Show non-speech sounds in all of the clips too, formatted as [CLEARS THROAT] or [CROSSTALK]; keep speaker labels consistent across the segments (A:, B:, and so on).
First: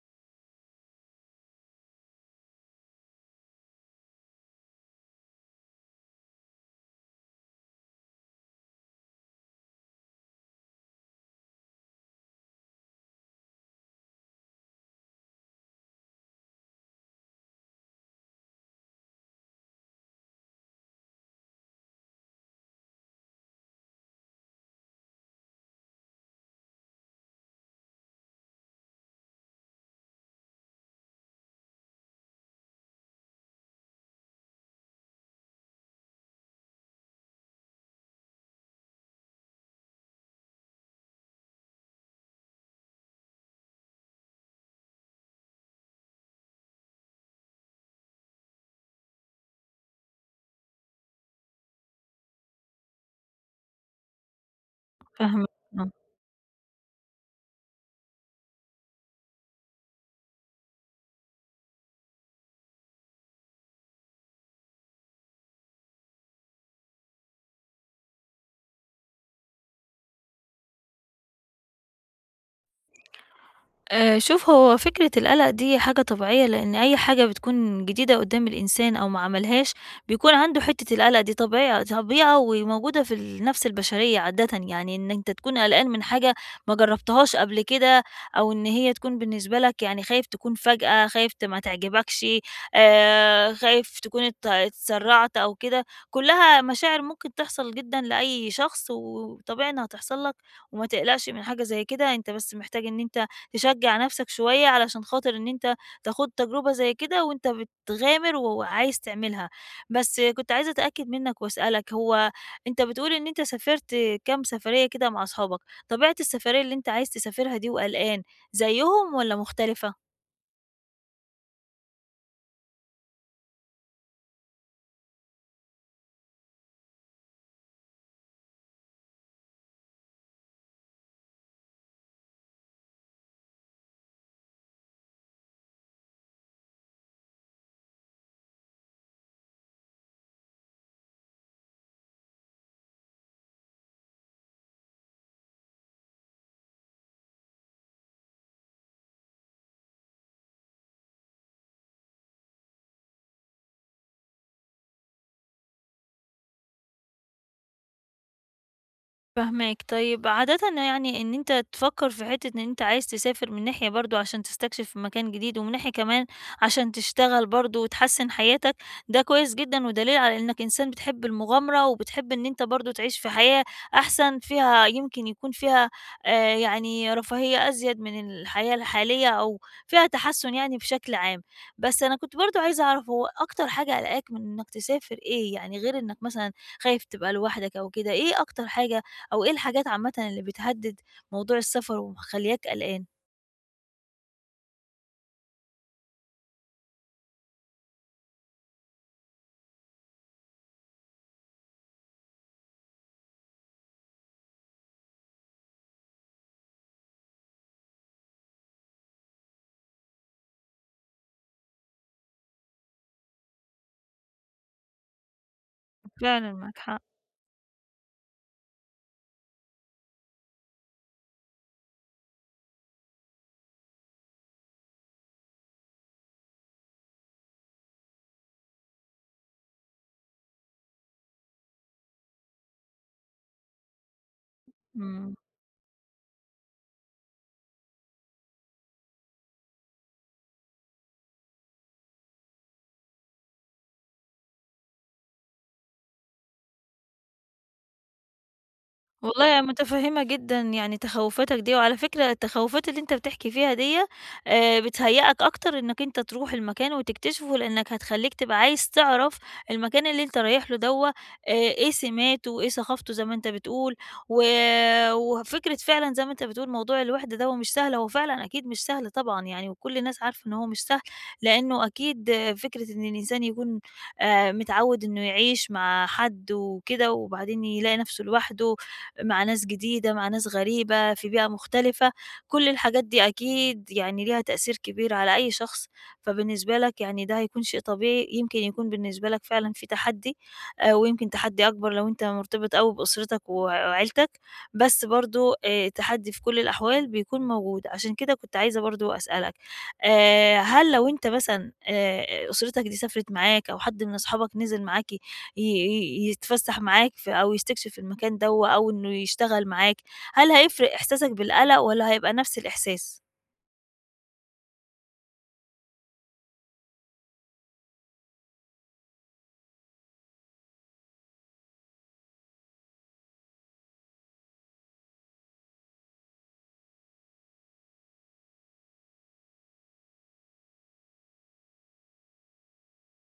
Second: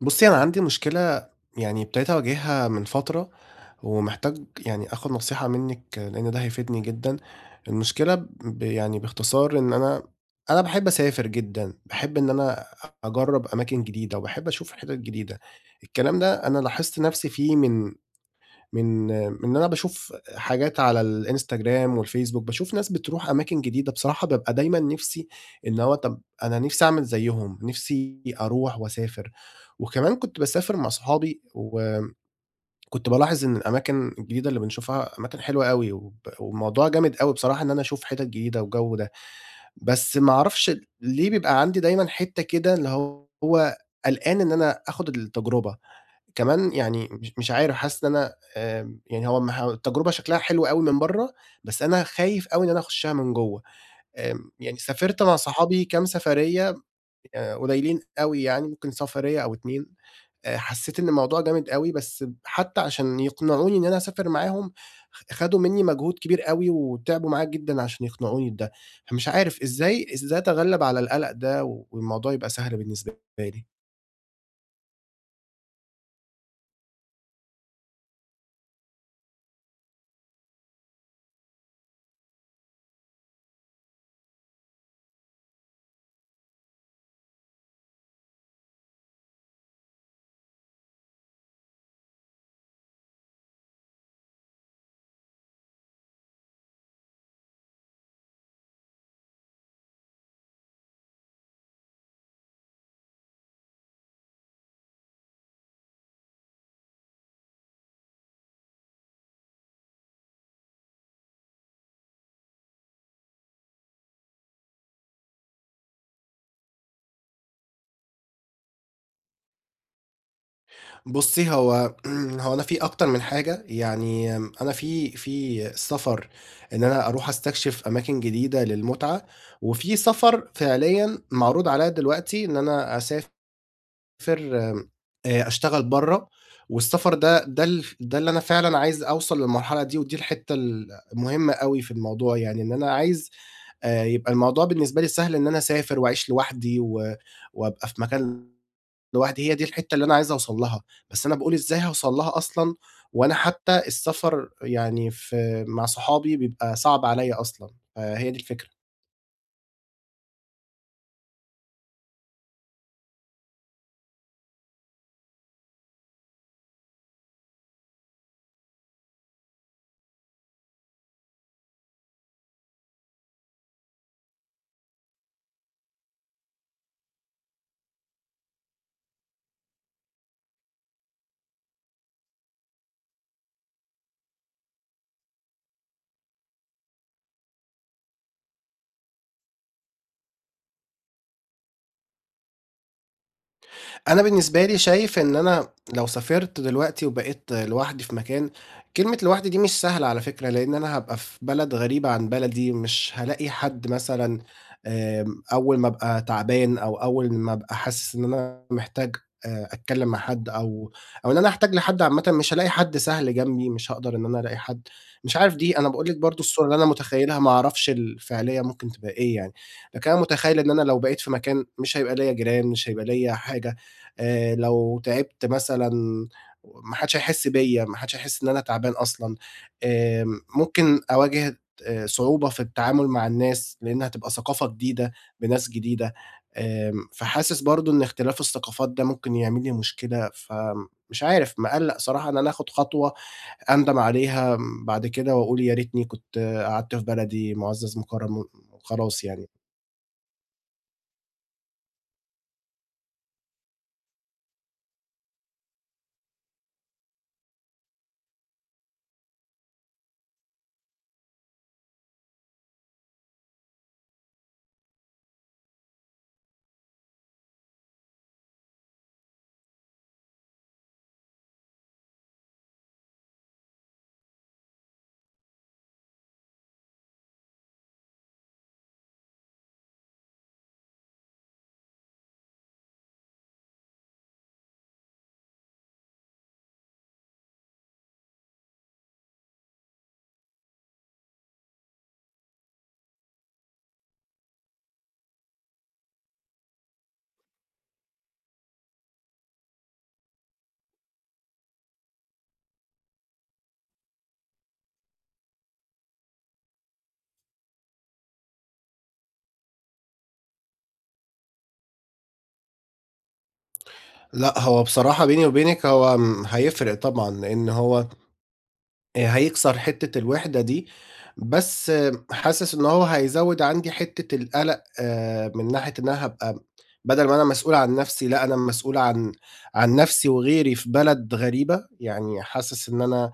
A: بُصّي، أنا عندي مشكلة يعني ابتديت أواجهها من فترة، ومحتاج يعني آخُد نصيحة منِّك لإن ده هيفيدني جدًا. المشكلة يعني باختصار إن أنا باحب أسافر جدًا، باحب إن أنا أجرّب أماكن جديدة وباحب أشوف حتت جديدة. الكلام ده أنا لاحظت نَفْسي فيه من إن أنا باشوف حاجات على الإنستجرام والفيسبوك، باشوف ناس بتروح أماكن جديدة، بصراحة بابقى دايمًا نِفْسي إن هو طَب أنا نِفْسي أعمل زيّهم، نِفْسي أروح وأسافر، وكمان كنت باسافر مع صحابي وكنت بالاحظ إن الأماكن الجديدة اللي بنشوفها أماكن حلوة أوي، والموضوع جامد أوي بصراحة إن أنا أشوف حتت جديدة والجو ده، بس ما أعرفش ليه بيبقى عندي دايمًا حتّة كده اللي هو قلقان إن أنا آخُد التجربة. كمان يعني مش عارف حاسس إن أنا يعني هو ما هو التجربة شكلها حلو أوي من برّه، بس أنا خايف أوي إن أنا أخشها من جوّه. يعني سافرت مع
B: فاهماك،
A: صحابي
B: آه.
A: كام سفرية قليلين أوي يعني ممكن سفرية أو 2. حسيت إن الموضوع جامد أوي، بس حتى عشان يقنعوني إن أنا أسافر معاهم خدوا مني مجهود كبير أوي، وتعبوا معايا جدًا عشان يقنعوني بده، فمش عارف إزاي أتغلب على القلق ده والموضوع يبقى سهل بالنسبة لي؟
B: شوف، هو فكرة القلق دي حاجة طبيعية، لإن أي حاجة بتكون جديدة قدّام الإنسان أو ما عملهاش، بيكون عنده حتّة القلق دي طبيعة وموجودة في النَفْس البشرية عادةً، يعني إن أنت تكون قلقان من حاجة ما جرّبتهاش قبل كده أو إن هي تكون بالنسبة لك يعني خايف تكون فجأة، خايف ما تعجبكش، خايف تكون اتسرّعت أو كده، كُلّها مشاعر ممكن تحصل جدًا لأي شخص وطبيعي إنها تحصل لك وما تقلقش من حاجة زي كده، أنت بس محتاج إن أنت تشجّع نَفْسك شوية علشان خاطر إن أنت تاخُد تجربة زي كده وأنت بتغامر وعايز تعملها. بس كنت عايزة أتأكد منّك وأسألك، هو أنت بتقول إن أنت سافرت كام سفرية كده مع أصحابك، طبيعة السفرية اللي أنت عايز تسافرها دي وقلقان زيّهم والّا مختلفة؟
A: بُصّي، هو [CLEARS THROAT] هو أنا في أكتر من حاجة، يعني أنا في سفر إن أنا أروح أستكشف أماكن جديدة للمتعة، وفي سفر فعليًا معروض عليّا دلوقتي إن أنا أسافر، آمم، أشتغل برّه، والسفر ده اللي أنا فعلًا عايز أوصل للمرحلة دي، ودي الحتّة المهمة أوي في الموضوع يعني، إن أنا عايز يبقى الموضوع بالنسبة لي سهل إن أنا أسافر وأعيش لوحدي وأبقى في مكان لوحدي، هي دي الحتّة اللي أنا عايز أوصل لها، بس أنا باقول إزاي هاوصل لها أصلًا وأنا حتّى السفر يعني مع صحابي بيبقى صعب عليّا أصلًا، فهي دي الفكرة.
B: فاهماك. طيب عادةً يعني إن أنت تفكّر في حتّة إن أنت عايز تسافر من ناحية برضه عشان تستكشف مكان جديد، ومن ناحية كمان عشان تشتغل برضه وتحسّن حياتك، ده كويس جدًا ودليل على إنّك إنسان بتحب المغامرة، وبتحب إن أنت برضه تعيش في حياة أحسن فيها يمكن يكون فيها يعني رفاهية أزيد من الحياة الحالية أو فيها تحسُّن يعني بشكل عام. بس أنا كنت برضه عايزة أعرف هو أكتر حاجة قالقاك من إنّك تسافر إيه؟ يعني غير إنّك مثلًا خايف تبقى لوحدك أو كده، إيه أكتر حاجة أو إيه الحاجات عامةً اللي بتهدِّد موضوع السفر ومخلّياك قلقان؟
A: أنا بالنسبة لي شايف إن أنا لو سافرت دلوقتي وبقيت لوحدي في مكان، كلمة لوحدي دي مش سهلة على فكرة، لإن أنا هابقى في بلد غريبة عن بلدي، مش هالاقي حد مثلًا أول ما أبقى تعبان أو أول ما أبقى حاسس إن أنا محتاج أتكلم مع حد، أو إن أنا أحتاج لحد عامةً، مش هالاقي حد سهل جنبي، مش هاقدر إن أنا ألاقي حد. مش عارف، دي أنا باقول لِك برضه
B: فعلًا
A: الصورة اللي
B: معاك
A: أنا
B: حق،
A: متخيلها، ما أعرفش الفعلية ممكن تبقى إيه يعني، لكن أنا متخيل إن أنا لو بقيت في مكان مش هيبقى ليّا جيران، مش هيبقى ليّا حاجة. لو تعبت مثلًا ما حدش هيحس بيّا، ما حدش هيحس إن أنا تعبان أصلًا. ممكن أواجه صعوبة في التعامل مع الناس، لإن هتبقى ثقافة جديدة
B: إمم.
A: بناس جديدة. فحاسس برضه إن اختلاف الثقافات ده ممكن يعمل لي مشكلة، فمش عارف، مقلّق صراحة إن أنا آخُد خطوة أندم عليها بعد كده وأقول يا ريتني كنت قعدت في بلدي، مُعزّز مُكرّم وخلاص يعني.
B: والله أنا متفهمة جدًا يعني تخوّفاتك دي، وعلى فكرة التخوّفات اللي أنت بتحكي فيها ديّة بتهيّئك أكتر إنك أنت تروح المكان وتكتشفه، لإنك هتخلّيك تبقى عايز تعرف المكان اللي أنت رايح له دوّة إيه سماته وإيه ثقافته زي ما أنت بتقول، و وفكرة فعلًا زي ما أنت بتقول موضوع الوحدة دوّة مش سهل، هو فعلًا أكيد مش سهل طبعًا يعني، وكل الناس عارفة إن هو مش سهل، لإنه أكيد آه، فكرة إن الإنسان يكون متعوّد إنه يعيش مع حد وكده، وبعدين يلاقي نفسه لوحده مع ناس جديدة، مع ناس غريبة، في بيئة مختلفة، كل الحاجات دي أكيد يعني ليها تأثير كبير على أي شخص، فبالنسبة لك يعني ده هيكون شيء طبيعي، يمكن يكون بالنسبة لك فعلًا في تحدي، ويمكن تحدي أكبر لو أنت مرتبط أوي بأسرتك وعيلتك، بس برضه التحدي في كل الأحوال بيكون موجود، عشان كده كنت عايزة برضه أسألك، هل لو أنت مثلًا أسرتك دي سافرت معاك أو حد من أصحابك نزل معاكِ ي ي يتفسّح معاك أو يستكشف المكان دوّة أو إنه يشتغل معاك، هل هيفرق إحساسك بالقلق والّا هيبقى نفس الإحساس؟
A: لأ، هو بصراحة بيني وبينِك هو هيفرق طبعًا، لإن هو هيكسر حتّة الوِحدة دي، بس حاسس إن هو هيزوّد عندي حتّة القَلَق آه، من ناحية إن أنا هابقى بدل ما أنا مسؤول عن نَفْسي، لأ أنا مسؤول عن نَفْسي وغيري في بلد غريبة، يعني حاسس إن أنا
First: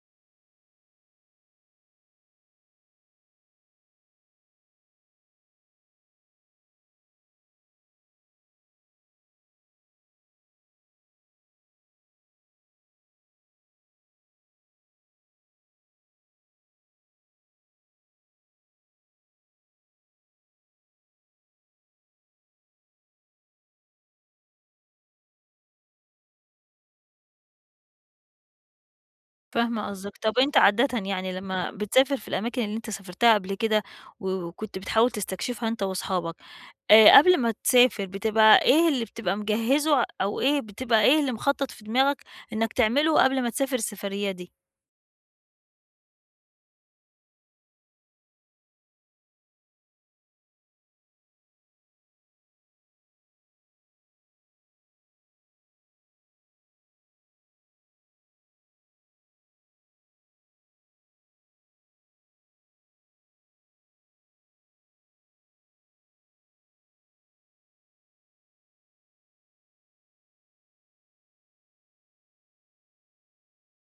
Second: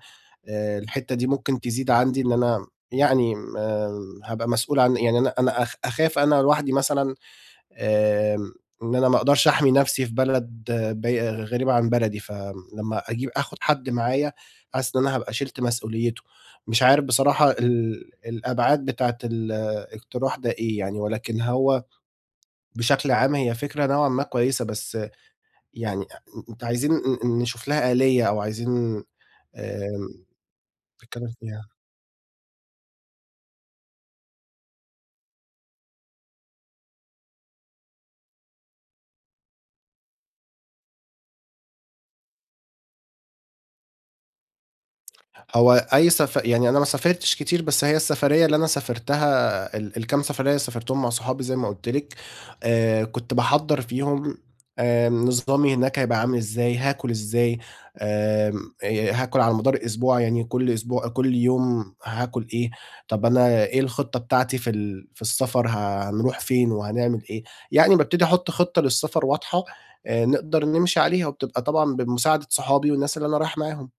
A: الحتّة دي ممكن تزيد عندي إن أنا يعني هابقى مسؤول عن، يعني أنا أخاف أنا لوحدي مثلًا، آمم، إن أنا ما أقدرش أحمي نفسي في بلد آه، بي غريبة عن بلدي، فلمّا آخد حد معايا حاسس إن أنا هابقى شِلت مسؤوليته. مش عارف بصراحة الأبعاد بتاعة الاقتراح ده إيه يعني، ولكن هو بشكل عام هي فكرة نوعًا ما كويسة، بس يعني أنتم عايزين نشوف لها آلية أو عايزين
B: فاهمة قصدك.
A: آمم،
B: طب أنت عادةً يعني
A: نتكلم فيها.
B: لمّا بتسافر في الأماكن اللي أنت سافرتها قبل كده وكنت بتحاول تستكشفها أنت وأصحابك، قبل ما تسافر بتبقى إيه اللي بتبقى مجهّزه أو إيه اللي مخطط في دماغك إنّك تعمله قبل ما تسافر السفرية دي؟
A: هو أي يعني أنا ما سافرتش كتير، بس هي السفرية اللي أنا سافرتها، الكام سفرية سافرتهم مع صحابي زي ما قُلت لِك، كنت باحضّر فيهم نظامي هناك هيبقى عامل إزاي، هاكل إزاي، آمم هاكل على مدار الأسبوع، يعني كل أسبوع كل يوم هاكل إيه، طب أنا إيه الخطة بتاعتي في السفر، هنروح فين وهنعمل إيه، يعني بابتدي أحُط خطة للسفر واضحة نقدر نمشي عليها، وبتبقى طبعًا بمساعدة صحابي والناس اللي أنا رايح معاهم.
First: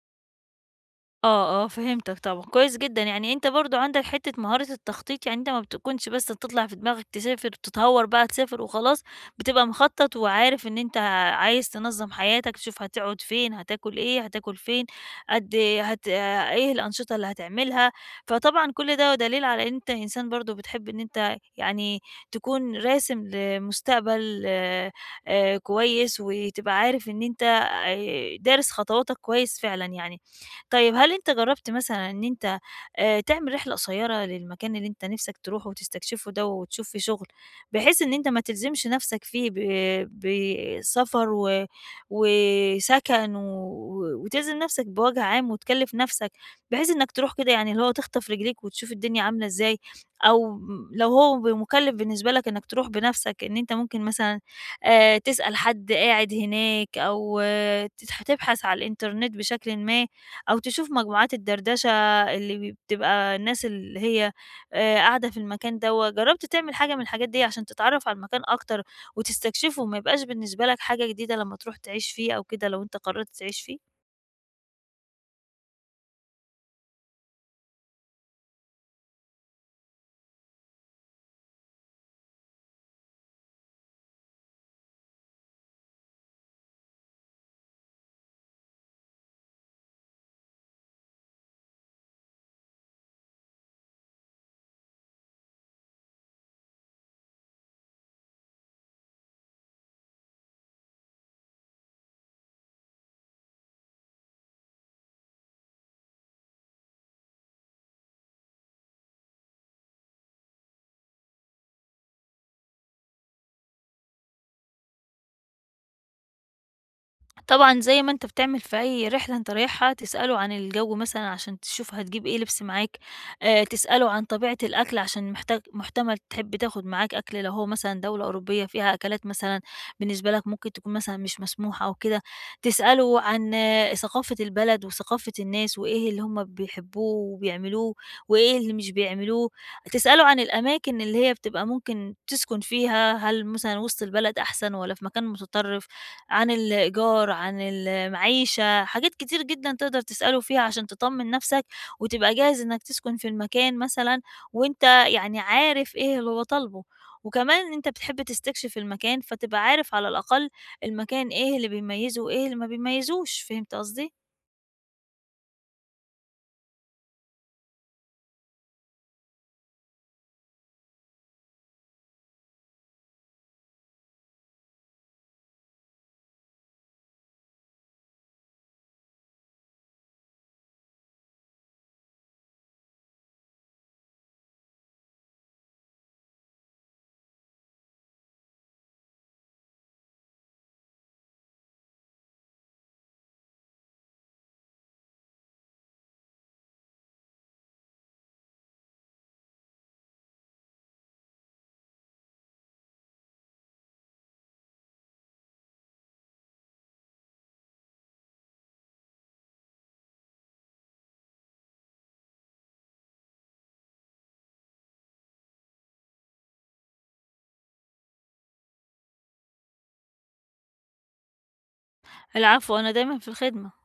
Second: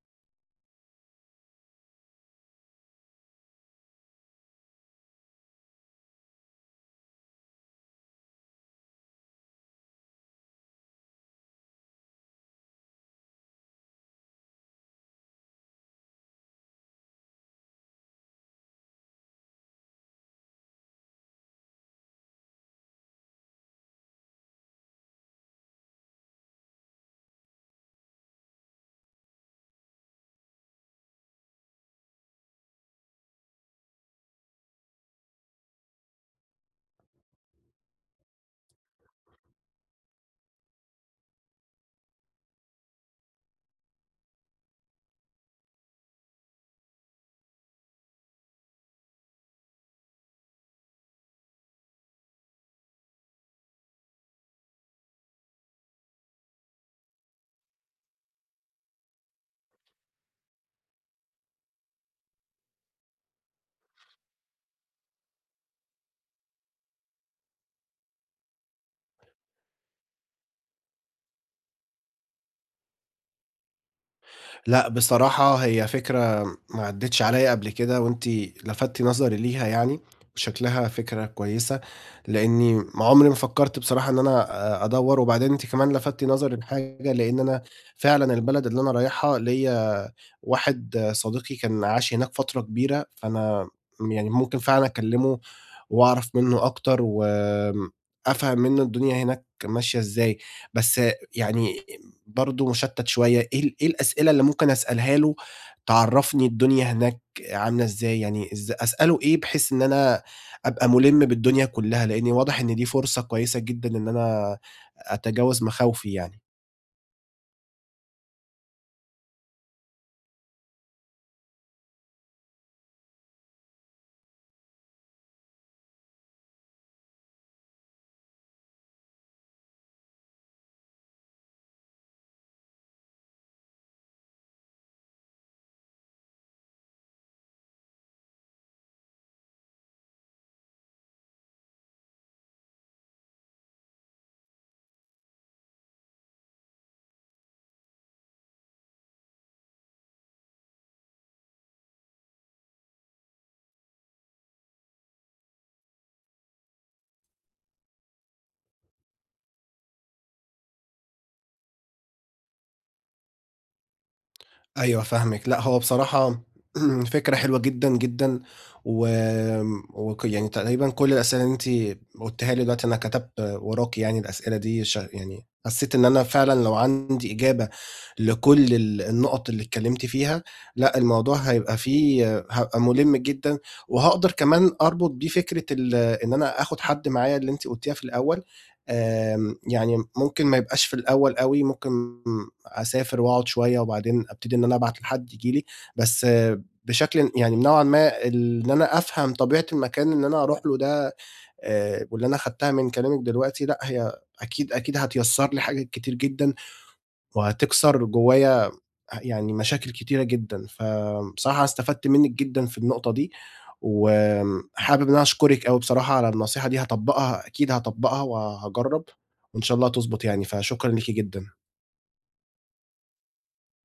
B: آه، آه، فهمتك طبعًا، كويس جدًا، يعني أنت برضه عندك حتّة مهارة التخطيط، يعني أنت ما بتكونش بس تطلع في دماغك تسافر تتهور بقى تسافر وخلاص، بتبقى مخطط وعارف إن أنت عايز تنظّم حياتك، تشوف هتقعد فين، هتاكل إيه، هتاكل فين، قد ايه آه، إيه الأنشطة اللي هتعملها، فطبعًا كل ده دليل على إن أنت إنسان برضه بتحب إن أنت يعني تكون راسم لمستقبل كويس، وتبقى عارف إن أنت دارس خطواتك كويس فعلًا يعني. طيب هل أنت جرّبت مثلًا إن أنت تعمل رحلة قصيّرة للمكان اللي أنت نِفْسك تروحه وتستكشفه ده وتشوف فيه شُغل، بحيث إن أنت ما تلزمش نَفْسك فيه بسفر وسَكَن وتلزم نَفْسك بوَجْه عام وتكلِّف نَفْسك، بحيث إنّك تروح كده يعني اللي هو تخطف رجليك وتشوف الدنيا عاملة إزاي، أو لو هو مُكلِّف بالنسبة لك إنّك تروح بنَفْسك، إن أنت ممكن مثلًا تسأل حد قاعد هناك أو آه، تبحث على الإنترنت بشكلٍ ما أو تشوف مجموعات الدردشة اللي بتبقى الناس اللي هي قاعدة في المكان دوّة، جرّبت تعمل حاجة من الحاجات دي عشان تتعرّف على المكان أكتر وتستكشفه، ما يبقاش بالنسبة لك حاجة جديدة لمّا تروح تعيش فيه أو كده لو أنت قرّرت تعيش فيه؟
A: لأ، بصراحة هي فكرة ما عدِّتش عليّا قبل كده، وأنتِ لفتِّ نظري ليها يعني، وشكلها فكرة كويسة، لإني ما عمري ما فكّرت بصراحة إن أنا أدوّر، وبعدين أنتِ كمان لفتِّ نظري لحاجة، لإن أنا فعلًا البلد اللي أنا رايحها ليّا واحد صديقي كان عاش هناك فترة كبيرة، فأنا يعني ممكن فعلًا أكلّمه وأعرف منّه أكتر، وآمم أفهم منّه الدنيا هناك ماشية إزاي، بس يعني برضه مشتت شوية، إيه الأسئلة اللي ممكن أسألها له تعرّفني الدنيا هناك عاملة إزاي، يعني أسأله إيه بحيث إن أنا أبقى مُلِم بالدنيا كلّها، لإني واضح إن دي فرصة كويسة جدًا إن أنا أتجاوز مخاوفي يعني.
B: طبعًا زي ما أنت بتعمل في أي رحلة أنت رايحها، تسأله عن الجو مثلًا عشان تشوف هتجيب إيه لبس معاك، تسأله عن طبيعة الأكل عشان محتاج محتمل تحب تاخد معاك أكل لو هو مثلًا دولة أوروبية فيها أكلات مثلًا بالنسبة لك ممكن تكون مثلًا مش مسموحة أو كده، تسأله عن آه ثقافة البلد وثقافة الناس وإيه اللي هم بيحبوه وبيعملوه وإيه اللي مش بيعملوه، تسأله عن الأماكن اللي هي بتبقى ممكن تسكن فيها، هل مثلًا وسط البلد أحسن والّا في مكان متطرف؟ عن الإيجار، عن المعيشة، حاجات كتير جدًا تقدر تسأله فيها عشان تطمّن نَفْسك وتبقى جاهز إنّك تسكن في المكان مثلًا وأنت يعني عارف إيه اللي هو طالبه. وكمان أنت بتحب تستكشف المكان، فتبقى عارف على الأقل المكان إيه اللي بيميّزه وإيه اللي ما بيميّزوش، فهمت قصدي؟
A: أيوه فاهمِك. لأ هو بصراحة [CLEARS THROAT] فكرة حلوة جدًا، جدًا، وآمم وك يعني تقريبًا كل الأسئلة اللي أنتِ قُلتيها لي دلوقتي أنا كتبت وراكِ يعني، الأسئلة دي يعني حسيت إن أنا فعلًا لو عندي إجابة لكل النُقط اللي اتكلمتِ فيها، لأ الموضوع هيبقى هابقى مُلِم جدًا، وهاقدر كمان أربط بيه فكرة إن أنا آخد حد معايا اللي أنتِ قُلتيها في الأول. يعني ممكن ما يبقاش في الأول أوي، ممكن أسافر وأقعد شوية وبعدين أبتدي إن أنا أبعت لحد ييجي لي، بس آه، بشكل يعني نوعًا ما إن أنا أفهم طبيعة المكان اللي أنا هاروح له ده، واللي أنا خدتها من كلامِك دلوقتي، لأ، هي أكيد، أكيد هتيسّر لي حاجات كتير جدًا، وهتكسر جوايا يعني مشاكل كتيرة جدًا، فبصراحة أنا استفدت منِّك جدًا في النقطة دي، وحابب إن أنا أشكرِك أوي بصراحة على النصيحة دي. هاطبّقها، أكيد هاطبّقها وهاجرّب، وإن شاء الله تضبط يعني، فشكرًا ليكِ جدًا.
B: العفو، أنا دايمًا في الخدمة.